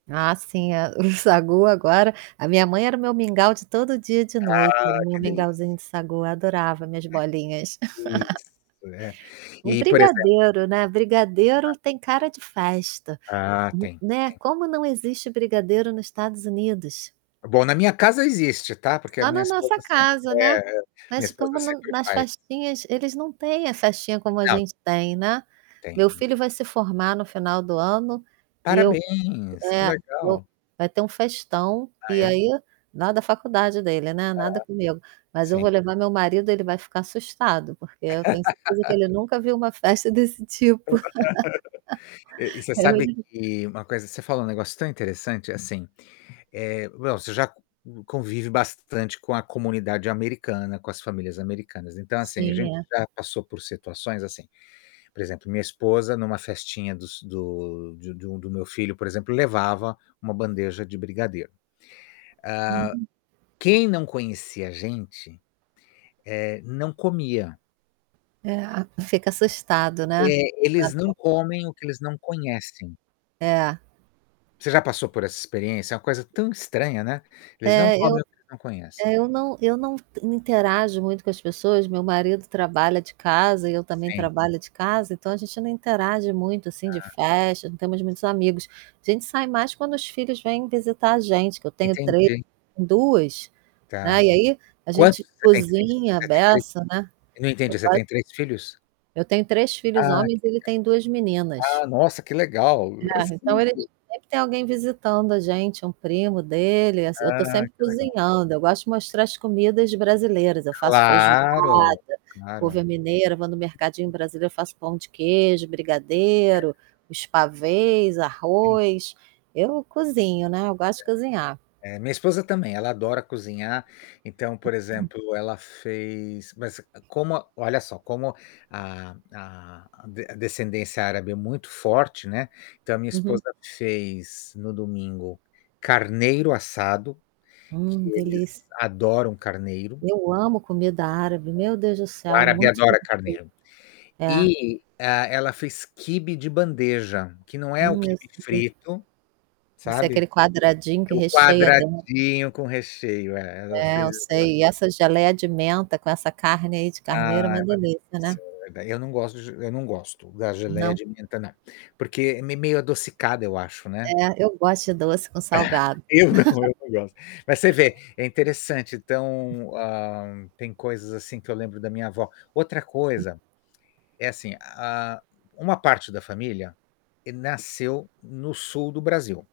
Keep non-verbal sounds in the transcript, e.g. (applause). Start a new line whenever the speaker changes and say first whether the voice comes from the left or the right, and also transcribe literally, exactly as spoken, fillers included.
right: Ah, sim, eh, o sagu agora. A minha mãe era o meu mingau de todo dia de noite,
left: Ah, que
right: meu
left: delícia!
right: mingauzinho de sagu, eu adorava minhas
left: Ai,
right: bolinhas.
left: que
right: (laughs)
left: Isso, é.
right: E
left: E, por exemplo
right: brigadeiro, né, brigadeiro tem
left: Ah
right: cara de festa,
left: Ah,
right: n
left: tem,
right: né.
left: tem.
right: Como não existe brigadeiro nos Estados Unidos?
left: Bom, na minha casa existe, tá, porque a
right: Lá
left: minha
right: na nossa
left: esposa sem
right: casa,
left: é
right: né.
left: é, minha
right: Mas
left: esposa
right: como no
left: sempre
right: nas
left: faz.
right: festinhas, eles não têm a festinha como a
left: Não.
right: gente tem, né.
left: Tem
right: Meu
left: (unintelligible)
right: filho vai se formar no final do ano e eu
left: Parabéns, que
right: eh, eu
left: legal!
right: vai ter um festão
left: Ah,
right: e
left: é?
right: aí na da faculdade dele, né,
left: Aham.
right: nada comigo, mas eu vou
left: Sim.
right: levar meu marido, ele vai ficar assustado, porque eu tenho certeza que
left: (laughs)
right: ele nunca viu uma festa desse tipo.
left: (laughs)
right: (laughs)
left: E você sabe
right: (unintelligible)
left: que uma coisa você falou um negócio tão interessante, assim, eh, bom, você já c convive bastante com a comunidade americana, com as famílias americanas. Então assim, a
right: Sim,
left: gente
right: é.
left: já passou por situações assim, por exemplo, minha esposa numa festinha dos do de de um do meu filho, por exemplo, levava uma bandeja de brigadeiro. Hã,
right: Uhum.
left: quem não conhecia a gente eh, não comia.
right: Eh, ah fica assustado, né?
left: É, eles não
right: (unintelligible)
left: comem o que eles não conhecem.
right: É.
left: Você já passou por essa experiência? É uma coisa tão estranha, né, eles não
right: É,
left: comem
right: eu
left: o que eles não
right: é,
left: conhecem.
right: eu não eu não não interajo muito com as pessoas, meu marido trabalha de casa e eu também
left: Sim.
right: trabalho de casa, então a gente não interage muito assim de
left: Ah.
right: festa, não temos muitos amigos. A gente sai mais quando os filhos vêm visitar a gente, que eu tenho três
left: Entendi.
right: duas, né.
left: Tá.
right: E aí, a
left: Quantos?
right: gente
left: Você tem três?
right: cozinha à
left: Você tem três?
right: beça, né.
left: Eu não
right: Eu
left: entendi, você
right: quase
left: tem três filhos?
right: Eu tenho três filhos
left: Ah, que
right: homens, ele tem duas
left: legal.
right: meninas.
left: legal! Ah, nossa, que legal! eh,
right: É, então eles
left: cinco.
right: sempre tem alguém visitando a gente, um primo dele, ass eu tô
left: Ah,
right: sempre
left: que legal.
right: cozinhando, eu gosto de mostrar as comidas brasileiras. Eu faço feijoada,
left: Claro,
right: couve
left: claro.
right: à mineira, vou no mercadinho brasileiro, faço pão de queijo,
left: É.
right: brigadeiro, os pavês,
left: (unintelligible)
right: arroz. Eu cozinho, né, eu
left: Certo.
right: gosto de cozinhar.
left: Eh, minha esposa também, ela adora cozinhar. Então, por
right: (unintelligible)
left: exemplo, ela fez mas como olha só, como a a a descendência árabe é muito forte, né, então a minha
right: Uhum.
left: esposa fez no domingo, carneiro assado, que
right: Hum,
left: eles
right: delícia.
left: adoram carneiro.
right: Eu amo comida árabe,
left: (unintelligible)
right: meu Deus do
left: O
right: céu, é
left: árabe
right: muito
left: adora
right: gostoso.
left: carneiro.
right: É.
left: E, hã, ela fez quibe de bandeja, que não é o
right: Hum, eu
left: quibe
right: sei.
left: frito,
right: Não sei,
left: sabe?
right: aquele quadradinho
left: É
right: que
left: o
right: recheia dentro.
left: quadradinho com recheio, é, ela
right: É,
left: fez,
right: eu
left: ela
right: sei. E essa geleia de menta com essa carne, aí, de carneiro,
left: Ah,
right: uma
left: uma delícia.
right: delícia, né?
left: Eu não gosto de eu não gosto da geleia
right: Não?
left: de menta, não. Porque é me meio adocicada, eu acho, né?
right: É, eu gosto de doce com
left: (chuckles)
right: salgado.
left: Eu não,
right: (laughs)
left: eu não gosto. Mas você vê, é interessante. Então, hã, tem coisas assim que eu lembro da minha avó. Outra coisa é assim, hã, uma parte da família nasceu no Sul do Brasil.